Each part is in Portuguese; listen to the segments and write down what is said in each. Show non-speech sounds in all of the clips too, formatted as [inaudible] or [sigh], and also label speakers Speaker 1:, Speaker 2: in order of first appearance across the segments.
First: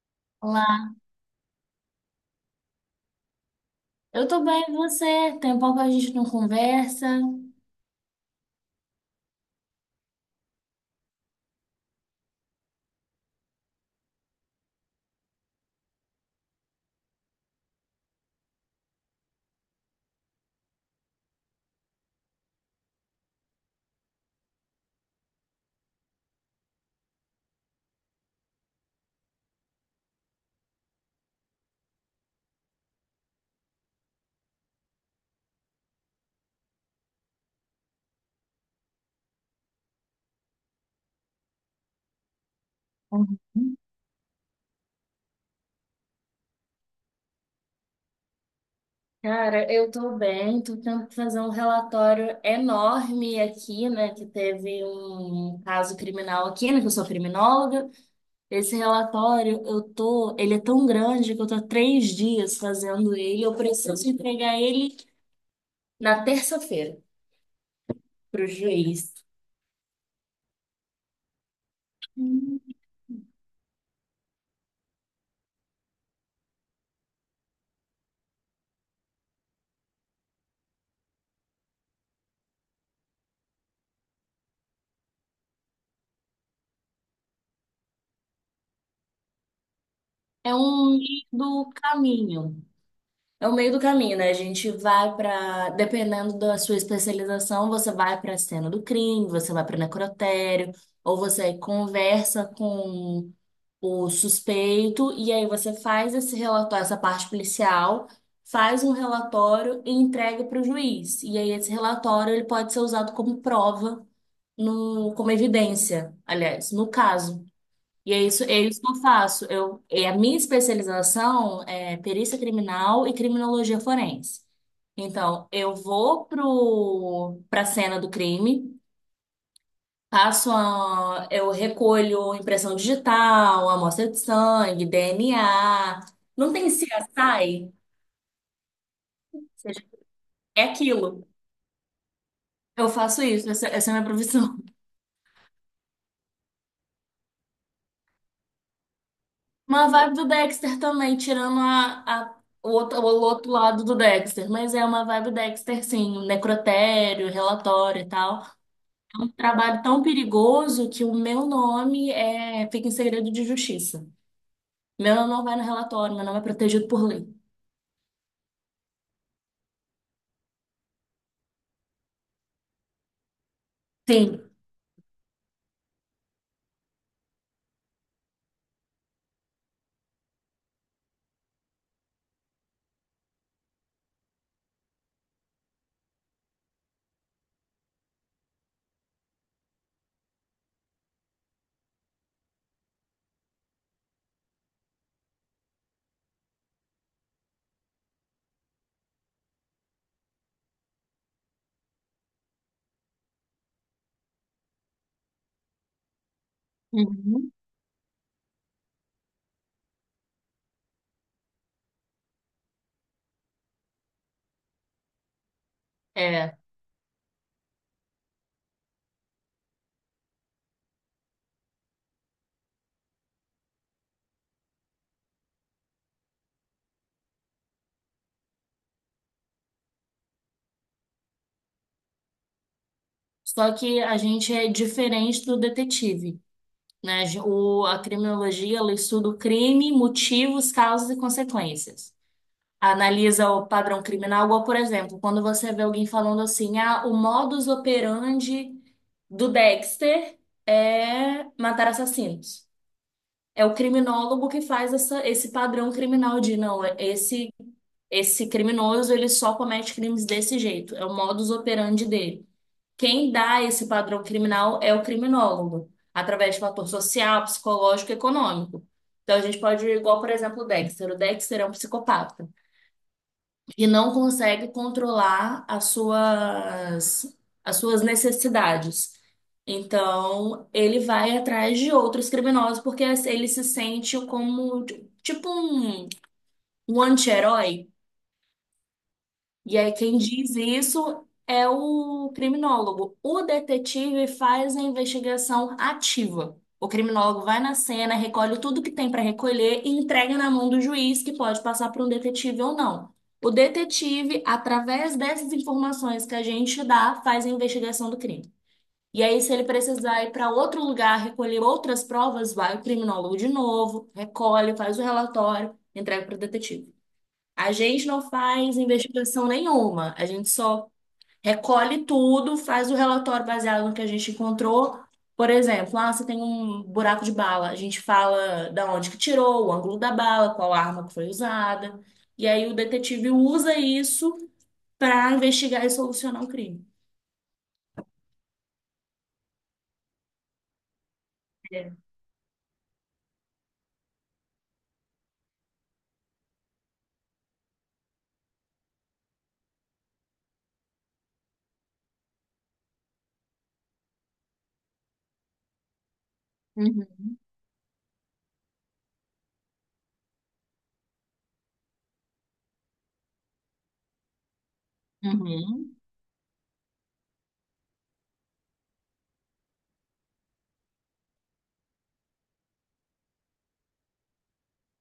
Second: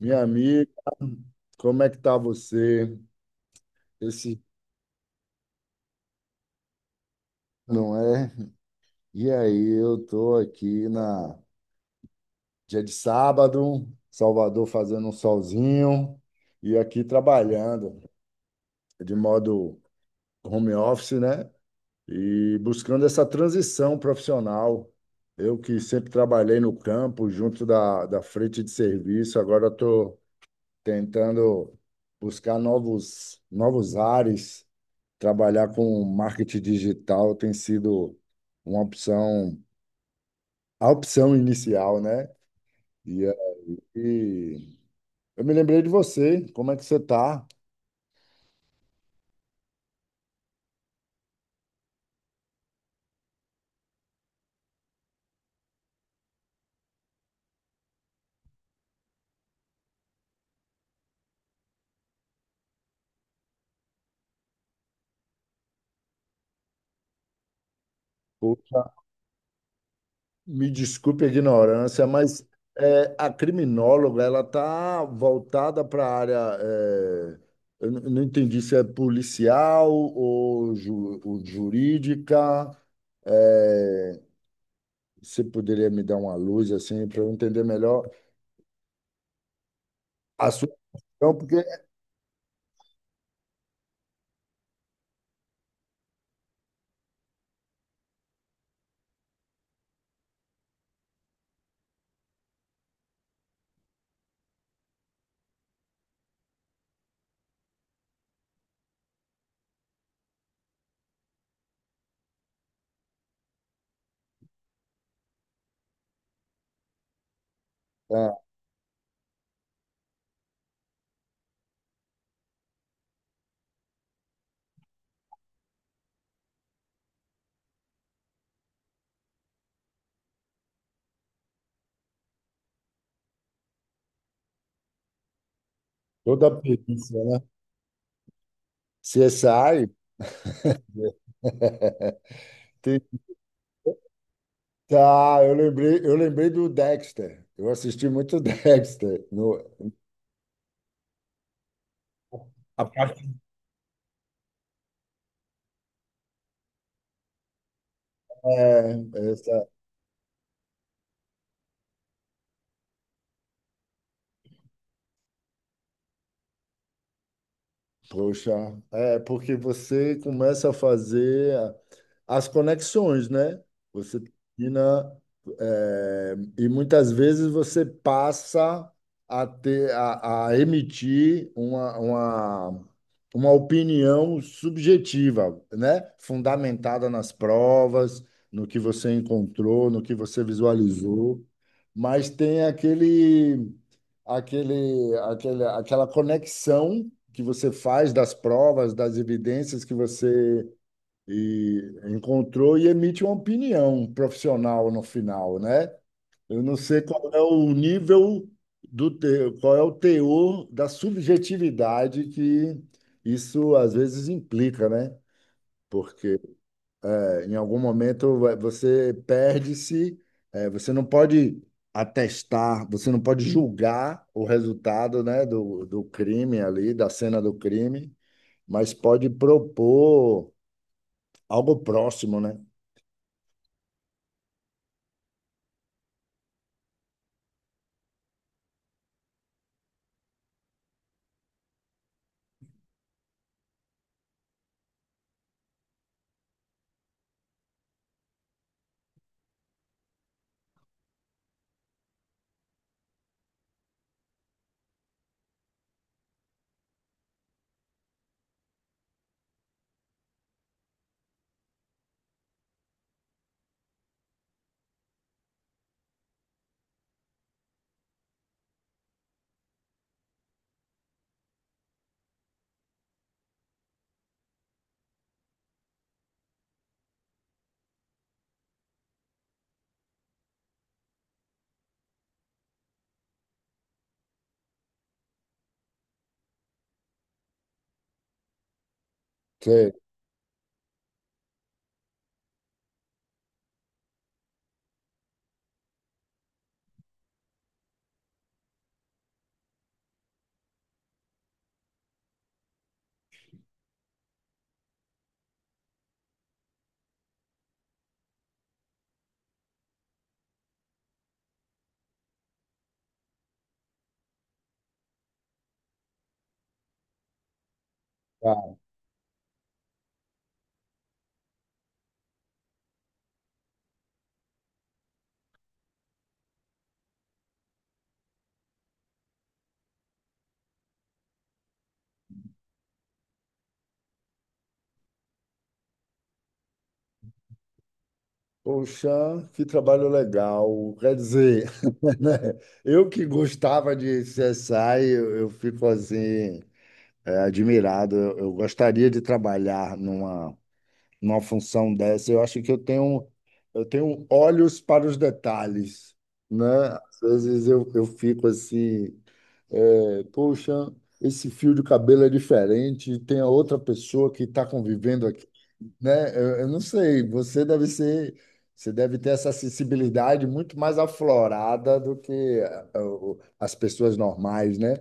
Speaker 1: Minha amiga,
Speaker 2: Olá,
Speaker 1: como é que tá você?
Speaker 2: eu
Speaker 1: Esse
Speaker 2: tô bem, e você? Tem um pouco que a gente não conversa.
Speaker 1: Não é? E aí, eu tô aqui na dia de sábado, Salvador fazendo um solzinho e aqui trabalhando de modo home office, né? E buscando essa transição profissional. Eu que sempre trabalhei no campo, junto da frente de serviço, agora estou tentando buscar novos ares. Trabalhar com marketing digital tem sido uma opção, a opção inicial, né? E
Speaker 2: Uhum.
Speaker 1: aí, eu me lembrei de você, como é que você está?
Speaker 2: Cara, eu tô bem, tô tentando fazer um relatório enorme aqui, né? Que teve um caso criminal aqui, né? Que eu sou criminóloga. Esse relatório, ele é tão grande que eu tô há 3 dias fazendo ele. Eu preciso entregar ele na terça-feira pro
Speaker 1: Poxa,
Speaker 2: juiz.
Speaker 1: me desculpe a ignorância, mas
Speaker 2: Hum.
Speaker 1: a criminóloga, ela está voltada para a área, não entendi se é policial ou, ou jurídica, é, você poderia me dar uma luz assim para eu entender melhor a
Speaker 2: É
Speaker 1: sua
Speaker 2: um meio
Speaker 1: opção, porque
Speaker 2: do caminho. É o meio do caminho, né? A gente vai pra. Dependendo da sua especialização, você vai pra cena do crime, você vai pra necrotério, ou você conversa com o suspeito, e aí você faz esse relatório, essa parte policial, faz um relatório e entrega para o juiz. E aí esse relatório ele pode ser usado como prova no, como evidência, aliás, no caso. E
Speaker 1: é,
Speaker 2: é isso que eu faço. Eu, é a minha especialização é perícia criminal e criminologia forense. Então, eu vou para a cena do crime, eu recolho impressão digital, amostra de sangue, DNA.
Speaker 1: toda
Speaker 2: Não
Speaker 1: a
Speaker 2: tem
Speaker 1: perícia, né?
Speaker 2: CSI? Ou seja,
Speaker 1: CSI?
Speaker 2: é aquilo.
Speaker 1: [laughs]
Speaker 2: Eu
Speaker 1: Tem-
Speaker 2: faço isso, essa é a minha profissão.
Speaker 1: Tá, eu lembrei do Dexter. Eu assisti muito [laughs] Dexter. No,
Speaker 2: Uma vibe do Dexter também, tirando
Speaker 1: A
Speaker 2: o
Speaker 1: parte,
Speaker 2: outro lado do Dexter. Mas é uma vibe Dexter, sim. Um necrotério, relatório e tal.
Speaker 1: é,
Speaker 2: Um
Speaker 1: é,
Speaker 2: trabalho tão perigoso que o meu nome fica em segredo de justiça. Meu nome não vai no relatório, meu nome é protegido por lei.
Speaker 1: poxa, é porque você começa a fazer as conexões, né? Você
Speaker 2: Sim.
Speaker 1: termina, e muitas vezes você passa a a emitir uma opinião subjetiva, né? Fundamentada nas provas, no que você encontrou, no que você visualizou, mas tem aquele aquele, aquele, aquela conexão que você faz das provas, das evidências que você e, encontrou e emite uma opinião profissional no final, né? Eu não sei qual é
Speaker 2: Uhum.
Speaker 1: o nível qual é o teor da subjetividade que isso às vezes implica, né? Porque
Speaker 2: É.
Speaker 1: em algum momento você perde-se, você não pode atestar, você não pode julgar o resultado, né, do crime ali, da cena do crime, mas pode propor algo próximo, né?
Speaker 2: Só que a gente é diferente do detetive, né? A criminologia, ela estuda o crime, motivos, causas e consequências. Analisa o padrão criminal, igual, por exemplo, quando você vê alguém falando assim, ah, o modus operandi do Dexter é matar assassinos. É o criminólogo que faz esse padrão criminal de, não, esse criminoso, ele só comete crimes desse jeito, é o modus operandi dele. Quem dá esse padrão criminal é o criminólogo, através de fator social, psicológico e econômico. Então, a gente pode ir igual, por exemplo, o Dexter. O Dexter é um psicopata e não consegue controlar as suas necessidades. Então, ele vai atrás de outros criminosos porque ele se sente como tipo um anti-herói. E
Speaker 1: Você,
Speaker 2: aí, quem diz isso é o criminólogo. O detetive faz a investigação ativa. O criminólogo vai na cena, recolhe tudo que tem para recolher e entrega na mão do juiz, que pode passar para um detetive ou não. O detetive, através dessas informações que a gente dá, faz a investigação do crime. E aí, se ele precisar ir para outro lugar recolher outras provas, vai o criminólogo de novo, recolhe, faz o relatório, entrega para o detetive. A gente não
Speaker 1: ah,
Speaker 2: faz investigação nenhuma, a gente só recolhe tudo, faz o relatório baseado no que a gente encontrou. Por exemplo, ah, você tem um buraco de bala, a gente fala da onde que tirou, o ângulo da bala, qual arma que foi usada, e aí o detetive usa isso para investigar e solucionar o crime.
Speaker 1: Poxa, que trabalho legal. Quer dizer,
Speaker 2: É.
Speaker 1: [laughs] né? Eu que gostava de CSI, eu fico assim, admirado. Eu gostaria de trabalhar numa numa função dessa. Eu acho que eu tenho olhos para os detalhes, né? Às
Speaker 2: Uhum.
Speaker 1: vezes eu fico assim, poxa, esse fio de cabelo é diferente, tem a outra pessoa que está convivendo aqui,
Speaker 2: Uhum.
Speaker 1: né? Eu não sei, você deve ter essa sensibilidade muito mais aflorada do que as pessoas normais, né?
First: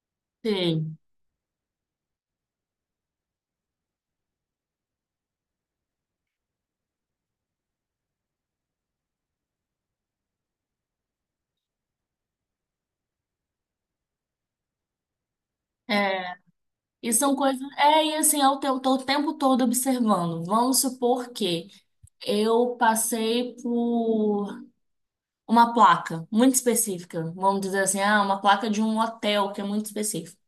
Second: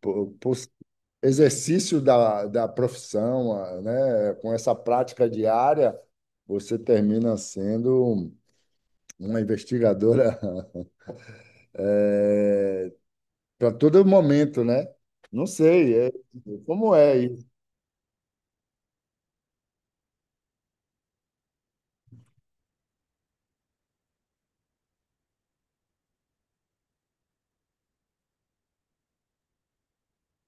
Speaker 1: Por
Speaker 2: Sim.
Speaker 1: exercício da profissão, né? Com essa prática diária, você termina sendo uma investigadora [laughs] para todo momento, né? Não sei,
Speaker 2: É,
Speaker 1: como
Speaker 2: e
Speaker 1: é
Speaker 2: são
Speaker 1: isso,
Speaker 2: coisas. É, e assim, eu estou o tempo todo observando. Vamos supor que eu passei por uma placa muito específica. Vamos dizer assim, ah, uma placa de um hotel que é muito específico.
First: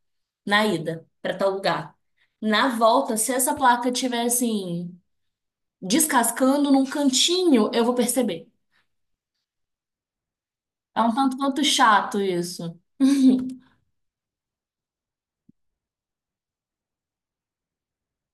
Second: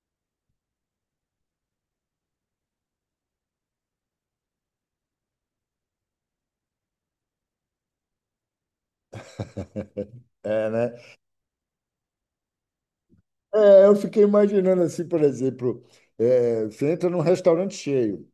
Speaker 2: Na ida, para tal lugar. Na volta, se essa placa estiver assim, descascando num cantinho, eu vou perceber.
Speaker 1: é, né?
Speaker 2: É um tanto quanto chato isso. [laughs]
Speaker 1: É, eu fiquei imaginando assim, por exemplo, você entra num restaurante cheio.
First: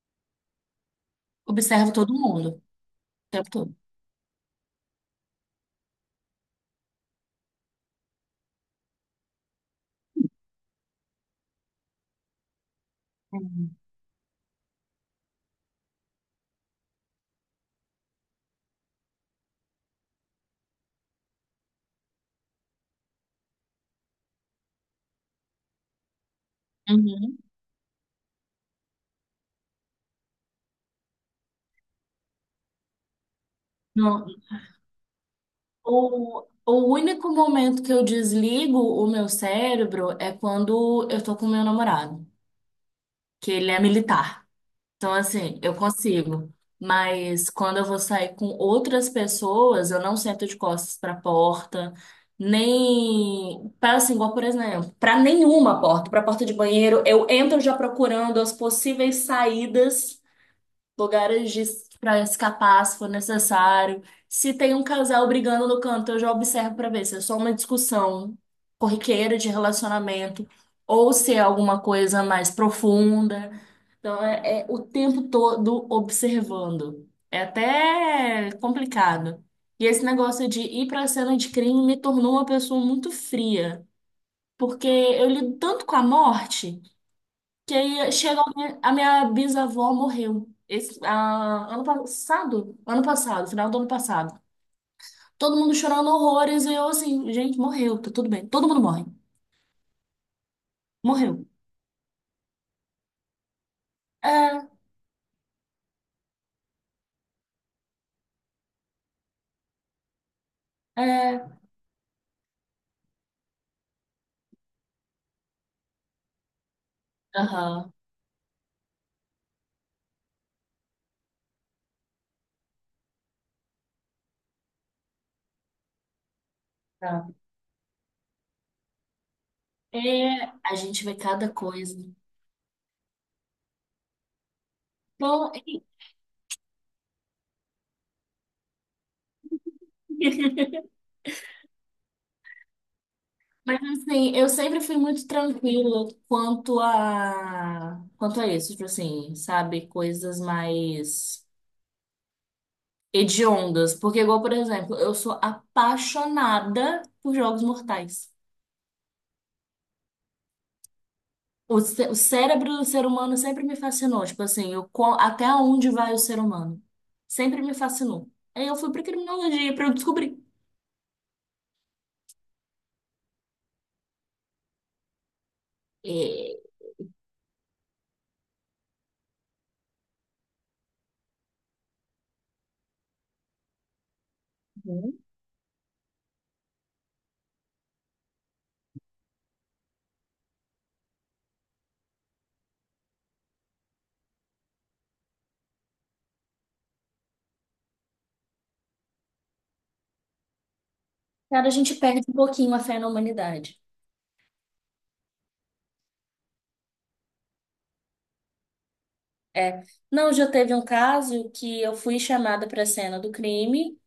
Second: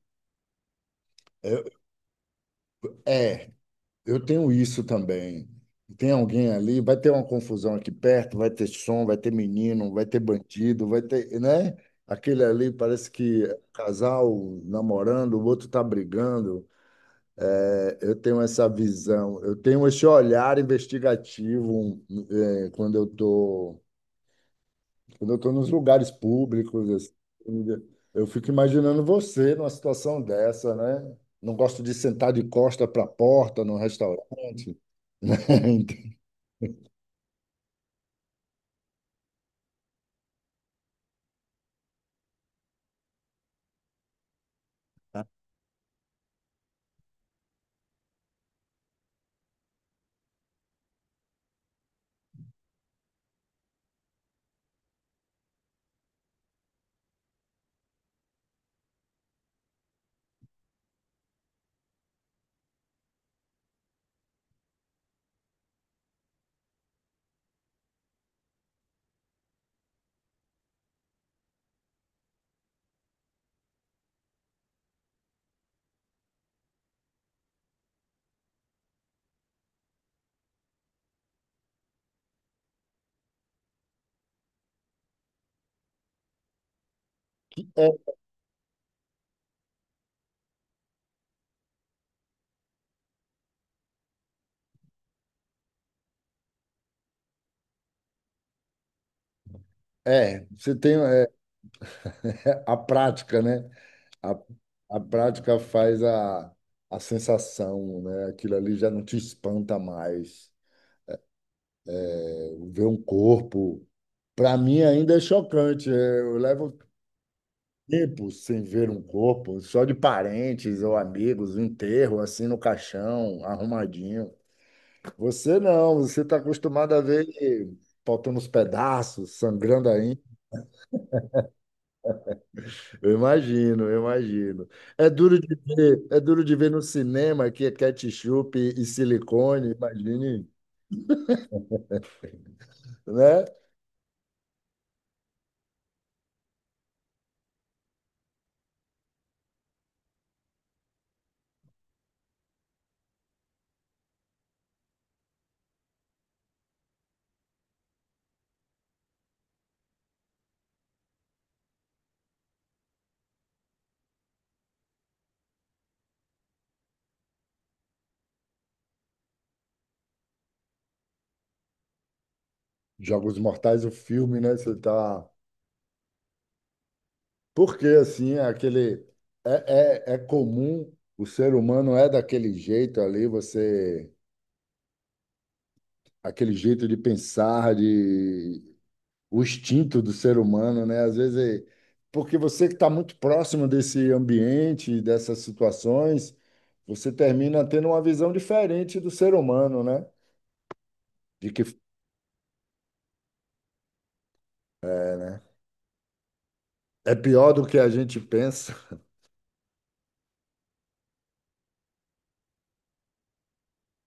Speaker 2: Observo todo mundo, o
Speaker 1: é
Speaker 2: tempo
Speaker 1: é.
Speaker 2: todo.
Speaker 1: Eu tenho isso também. Tem alguém ali, vai ter uma confusão aqui perto, vai ter som, vai ter menino, vai ter bandido, vai ter, né? Aquele ali parece que é
Speaker 2: Uhum.
Speaker 1: casal namorando, o outro tá brigando. É, eu tenho essa visão, eu tenho esse olhar investigativo, né, quando eu tô nos lugares públicos,
Speaker 2: Uhum.
Speaker 1: assim, né? Eu fico imaginando você numa situação dessa, né? Não gosto de sentar de costa para a porta num
Speaker 2: Não,
Speaker 1: restaurante. Né? [laughs]
Speaker 2: o único momento que eu desligo o meu cérebro é quando eu tô com meu namorado, que ele é militar. Então, assim, eu consigo. Mas quando eu vou sair com outras pessoas, eu não sento de costas para a porta, nem para assim, igual, por exemplo, para nenhuma porta, para a porta de banheiro, eu entro já procurando as possíveis saídas lugares de para escapar se for necessário. Se tem um casal brigando no canto, eu já observo para ver se é só uma discussão corriqueira de relacionamento ou se é alguma coisa mais profunda. Então é o tempo todo observando. É até complicado. E esse negócio de ir para a cena de crime me tornou uma pessoa muito fria, porque eu lido tanto com a morte. Que
Speaker 1: É,
Speaker 2: aí chega alguém, a minha bisavó morreu. Ano passado? Ano passado, final do ano passado. Todo mundo chorando horrores e eu assim, gente, morreu, tá tudo bem. Todo mundo morre.
Speaker 1: você tem
Speaker 2: Morreu.
Speaker 1: [laughs] a prática, né? A,
Speaker 2: É,
Speaker 1: a prática faz a sensação, né? Aquilo ali já não te espanta mais.
Speaker 2: é.
Speaker 1: É, ver um corpo, para mim ainda é chocante. Eu levo
Speaker 2: Aham,
Speaker 1: tempo sem ver um corpo, só de parentes ou amigos, um enterro assim no caixão, arrumadinho. Você não, você está acostumado a ver
Speaker 2: tá.
Speaker 1: faltando os pedaços, sangrando.
Speaker 2: É, a gente vê cada coisa.
Speaker 1: Eu imagino, eu imagino. É duro
Speaker 2: Então,
Speaker 1: de ver, é duro de ver no cinema que é ketchup e silicone, imagine,
Speaker 2: [laughs]
Speaker 1: [laughs] né?
Speaker 2: mas assim, eu sempre fui muito tranquila quanto a isso, tipo assim, sabe, coisas mais hediondas. Porque, igual, por exemplo, eu sou apaixonada por jogos mortais. O cérebro do ser humano sempre me fascinou. Tipo assim, até onde vai o ser humano? Sempre me fascinou. Aí eu fui pra criminologia pra eu descobrir.
Speaker 1: Jogos Mortais, o filme, né? Você tá.
Speaker 2: E,
Speaker 1: Porque assim, é aquele é comum, o ser humano é daquele jeito ali, você aquele jeito de pensar, de o instinto do ser humano, né? Às vezes, é- porque você que está muito próximo desse ambiente, dessas situações, você termina tendo uma visão diferente do ser humano, né? De que
Speaker 2: cara, a gente perde um pouquinho a fé na humanidade.
Speaker 1: é, né? É pior do que a gente pensa. [laughs]
Speaker 2: É. Não, já teve um caso que eu fui chamada para a cena do crime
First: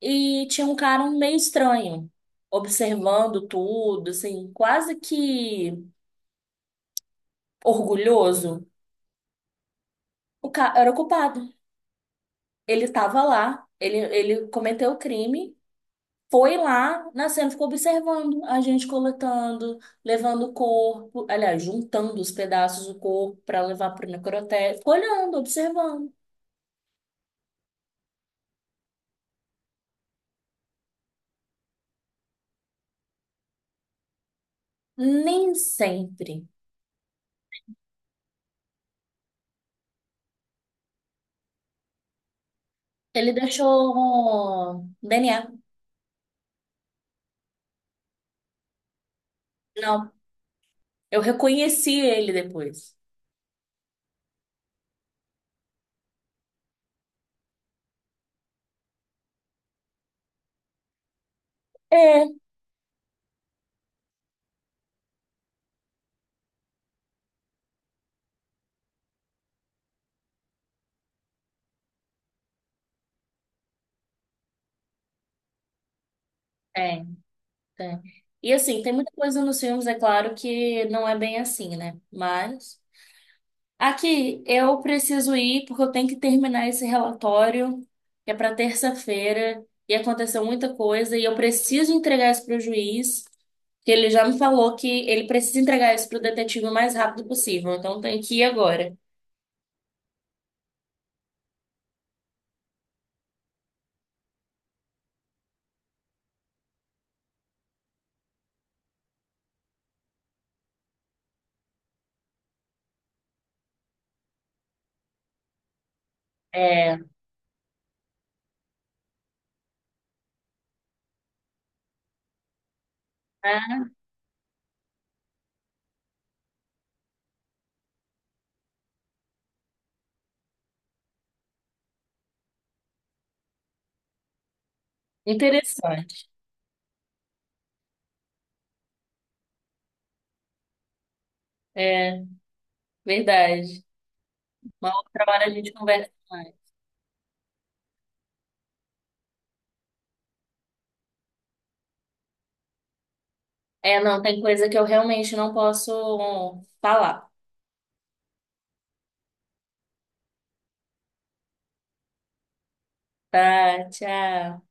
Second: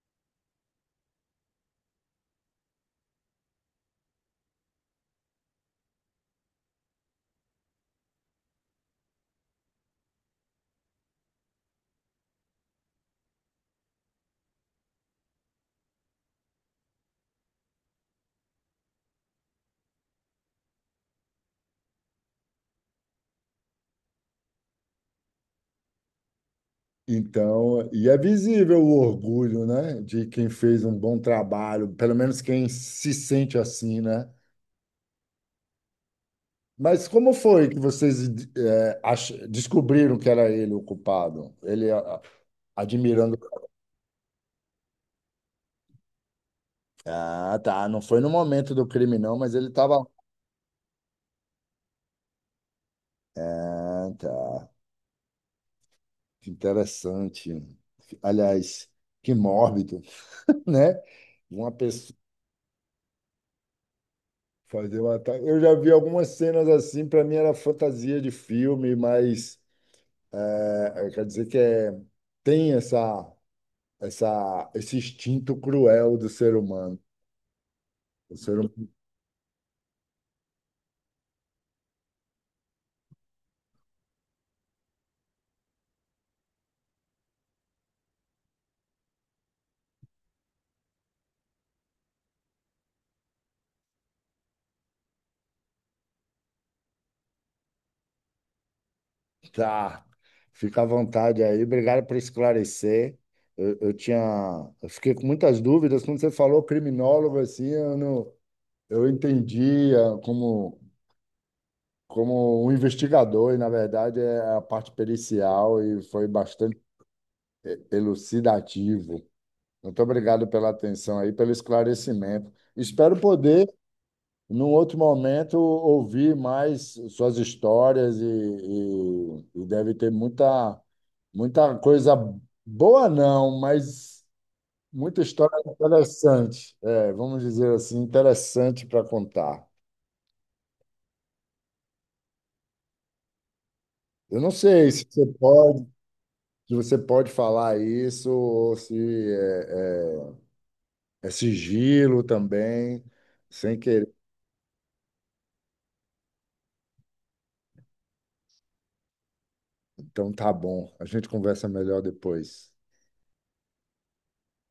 Speaker 2: e tinha um cara meio estranho, observando tudo, assim, quase que orgulhoso. O cara era o culpado. Ele estava lá, ele cometeu o crime, foi lá, na cena ficou observando a gente coletando, levando o corpo, aliás, juntando os pedaços do corpo para levar para o necrotério. Ficou olhando, observando.
Speaker 1: Então, e é visível o orgulho, né? De quem fez um bom trabalho, pelo menos quem se sente assim, né?
Speaker 2: Nem sempre.
Speaker 1: Mas como foi que vocês descobriram que era ele o culpado?
Speaker 2: Ele
Speaker 1: Admirando.
Speaker 2: deixou DNA.
Speaker 1: Ah, tá. Não foi no momento do crime, não, mas ele estava.
Speaker 2: Não, eu reconheci ele depois.
Speaker 1: Ah, tá. Que interessante. Aliás, que mórbido, [laughs] né? Uma pessoa
Speaker 2: É,
Speaker 1: fazer um ataque. Eu já vi algumas cenas assim, para mim era fantasia de filme, mas é, quer dizer que é, tem essa, esse instinto cruel do ser
Speaker 2: é,
Speaker 1: humano.
Speaker 2: é.
Speaker 1: O
Speaker 2: E
Speaker 1: ser
Speaker 2: assim, tem muita coisa nos filmes, é claro, que não é bem assim, né? Mas. Aqui, eu preciso ir porque eu tenho que terminar esse relatório, que é para terça-feira, e aconteceu muita coisa, e eu preciso entregar isso para o juiz, que ele já me falou que ele precisa entregar isso para o detetive o mais rápido possível, então eu tenho que ir agora.
Speaker 1: Tá, fica à vontade aí. Obrigado por esclarecer. Eu, eu tinha, eu fiquei com muitas dúvidas quando você falou criminólogo assim, eu não, eu entendia como como um investigador e na verdade é a parte pericial e foi bastante
Speaker 2: É,
Speaker 1: elucidativo. Muito obrigado pela atenção aí, pelo esclarecimento. Espero poder
Speaker 2: ah,
Speaker 1: num outro momento, ouvi mais suas histórias e deve ter muita, muita coisa boa, não, mas muita história
Speaker 2: interessante.
Speaker 1: interessante. É, vamos dizer assim, interessante para contar.
Speaker 2: É, verdade.
Speaker 1: Eu não sei
Speaker 2: Uma
Speaker 1: se
Speaker 2: outra
Speaker 1: você
Speaker 2: hora a gente
Speaker 1: pode,
Speaker 2: conversa mais.
Speaker 1: se você pode falar isso ou se é sigilo também, sem
Speaker 2: É,
Speaker 1: querer.
Speaker 2: não, tem coisa que eu realmente não posso falar.
Speaker 1: Então tá bom, a gente conversa melhor depois.
Speaker 2: Tá, tchau.